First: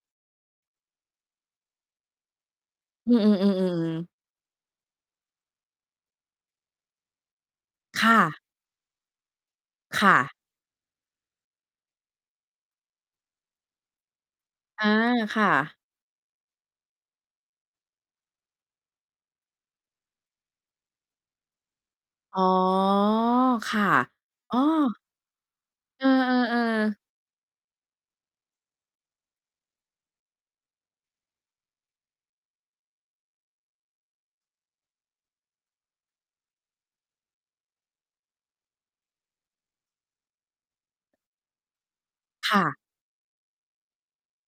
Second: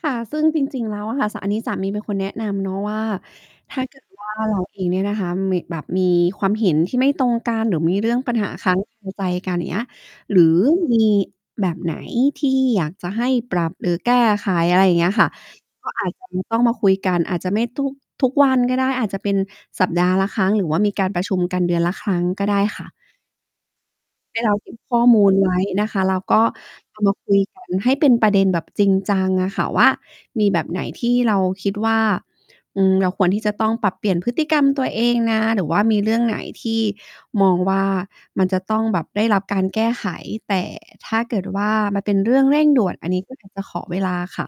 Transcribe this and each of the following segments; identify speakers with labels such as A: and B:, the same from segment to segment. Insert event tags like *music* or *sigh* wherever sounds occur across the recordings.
A: ค่ะ ซึ่งจริง ๆ แล้วอะค่ะ ส อันนี้สามีเป็นคนแนะนำเนาะว่า
B: อื
A: ถ้
B: อ
A: า
B: ๆ
A: เก
B: ๆ
A: ิ
B: ๆ
A: ดว่า เราเองเนี่ยนะคะ เหมะ แบบมีความเห็นที่ไม่ตรงกัน หรือมี
B: ค
A: เรื
B: ่
A: ่องป
B: ะ
A: ัญหาค้าง คา ใจกัน อย่างเงี้ย
B: ค่ะ
A: หรือมีแบบไหนที่อยากจะให้ปรับหรือแก้ไข อะ
B: อ
A: ไร
B: า
A: อย่างเงี้ยค่ะ
B: ค่ะ
A: ก็อาจจะมี ต้องมาคุยกัน อาจจะไม่ทุก ทุกวันก็ได้ อาจจะเป็นสัปดาห์ละครั้ง หรือว่ามีการประชุมกันเดือนละครั้ง
B: อ๋
A: ก
B: อ
A: ็ได้ค่ะ
B: ค่ะ
A: ให้เร
B: อ้
A: า
B: อ
A: เก็บ ข้อมูล ไว้ นะค
B: เ
A: ะ
B: ออ
A: แล้วก็เ
B: ๆ ๆ
A: อามาคุยกันให้เป็นประเด็นแบบจริงจังอะค่ะว่า มีแบบไหนที่เราคิดว่า อืม เราควรที่จะต้องปรับเปลี่ยนพฤติกรรมตัวเองนะ หรือว่ามีเรื่องไหนที่มองว่า มันจะต้องแบบได้รับการแก้ไข แต่ถ้าเกิดว่า มันเป็นเรื่อง
B: ค
A: เร
B: ่
A: ่ง
B: ะ
A: ด่วน อันนี้ก็อยากจะขอเวลาค่ะ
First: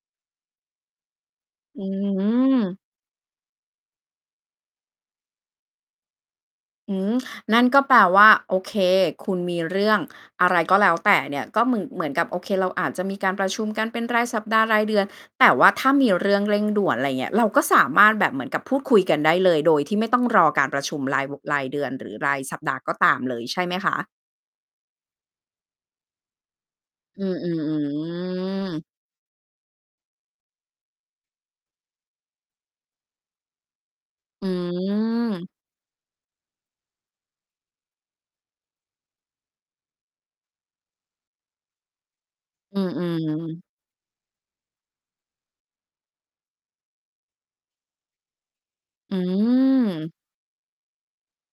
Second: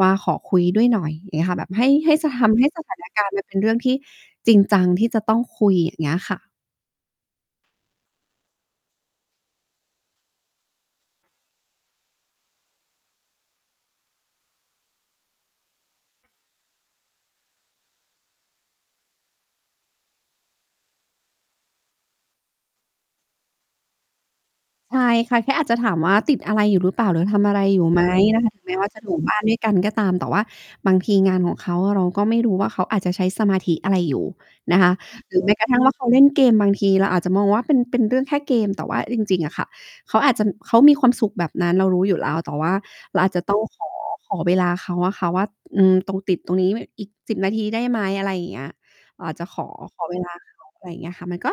A: ว่า ขอคุยด้วยหน่อย อย่างเงี้ยค่ะ แบบ
B: อื
A: ให้ ให้ จะทำให้
B: ม
A: สถานการณ์มันเป็นเรื่องที่จริงจังที่จะต้องคุย อย่างเงี้ยค่ะ
B: อืม นั่นก็แปลว่า โอเค คุณมีเรื่องอะไร ก็แล้วแต่เนี่ย ก็เหมือน เหมือนกับ โอเค เราอาจจะมีการประชุมกันเป็นรายสัปดาห์ รายเดือน แต่ว่าถ้ามีเรื่องเร่งด่วน อะไรเงี้ย เราก็สามารถแบบเหมือนกับพูดคุยกันได้เลยโดยที่ไม่ต้องรอการประชุมราย ว รายเดือนหรือรายสัปดาห์ก็ตามเลยใช่ไหมคะ?
A: ใช่ค่ะ แค่อาจจะถามว่า ติดอะไรอยู่หรือเปล่า หรื
B: อื
A: อ
B: อ
A: ท
B: ๆ
A: ำ
B: อ
A: อะไร
B: ื
A: อยู่ไหม? นะคะ ถึงแม้
B: ม
A: ว่าจะอยู่บ้านด้วยกัน ก็ตาม แต่ว่าบางทีงานของเขาอะเราก็ไม่รู้ว่า เขาอาจจะใช้สมาธิอะไรอยู่
B: อื
A: นะคะ หรือ
B: ม
A: แม้กระทั่งว่าเขาเล่นเกม บางทีเราอาจจะมองว่าเป็น เป็นเรื่องแค่เกม แต่ว่าจริง ๆ อะค่ะ เขาอาจจะ เขามีความสุขแบบนั้นเรารู้อยู่แล้ว แต่ว่า
B: อื
A: เราอาจจะ ต้อ
B: อ ๆ
A: งขอ ขอเวลาเขาอะค่ะว่า อืม ตรง ติดตรงนี้ไว้อีก 10 นาทีได้ไหม อะไรอย่างเงี้ย
B: อื
A: อาจจะขอ ขอ
B: ม
A: เวลาเขา อะไรอย่างเงี้ยค่ะ มันก็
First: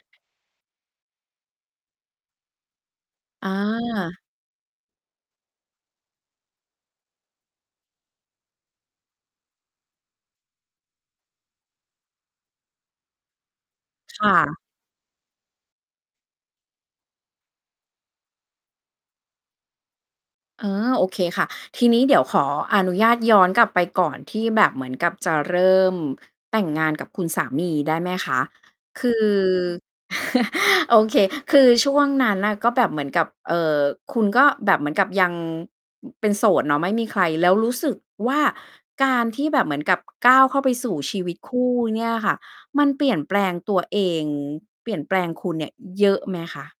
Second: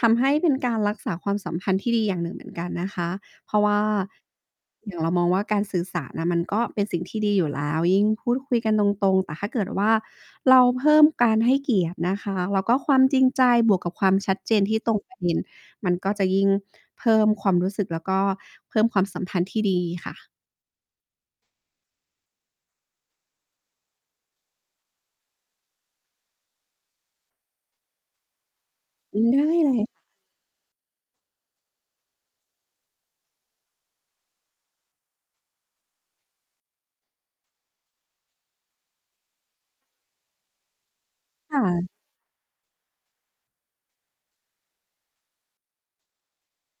A: ทำให้เป็นการรักษาความสัมพันธ์ที่ดีอย่างหนึ่งเหมือนกันนะคะ
B: อ
A: เพราะว่า
B: า
A: อย่างเรามองว่า การสื่อสารน่ะมันก็เป็นสิ่งที่ดีอยู่แล้ว ยิ่งพูดคุยกันตรง ๆ แต่ถ้าเกิดว่า เราเพิ่มการให้เกียรตินะคะ แล้วก็ความจริงใจบวกกับความ
B: ค่
A: ชัดเ
B: ะ
A: จนที่ตรง ประ เด็น มันก็จะยิ่งเพิ่มความรู้สึก แล้วก็เพิ่มความสัมพันธ์ที่ดีค่ะ
B: อ๋อ โอเคค่ะ ทีนี้เดี๋ยวขออนุญาตย้อนกลับไปก่อนที่แบบเหมือนกับจะเริ่มแต่งงานกับคุณสามีได้ไหมคะ? คื
A: อื
B: อ
A: ม
B: *chuckles* โอเค คือช่วงนั้นน่ะก็แบบเหมือนกับ เอ่อ คุณก็แบบเหมือนกับยัง เป็นโสดเนาะ ไม่มีใคร แล้วรู้สึกว่า การที่แบบเหมือนกับก้าวเข้าไปสู่ชีวิตค
A: ค่
B: ู่
A: ะ
B: เนี่ยค่ะ มันเปลี่ยนแปลงตัวเอง เปลี่ยนแปลงคุณเนี่ยเยอะไหมคะ?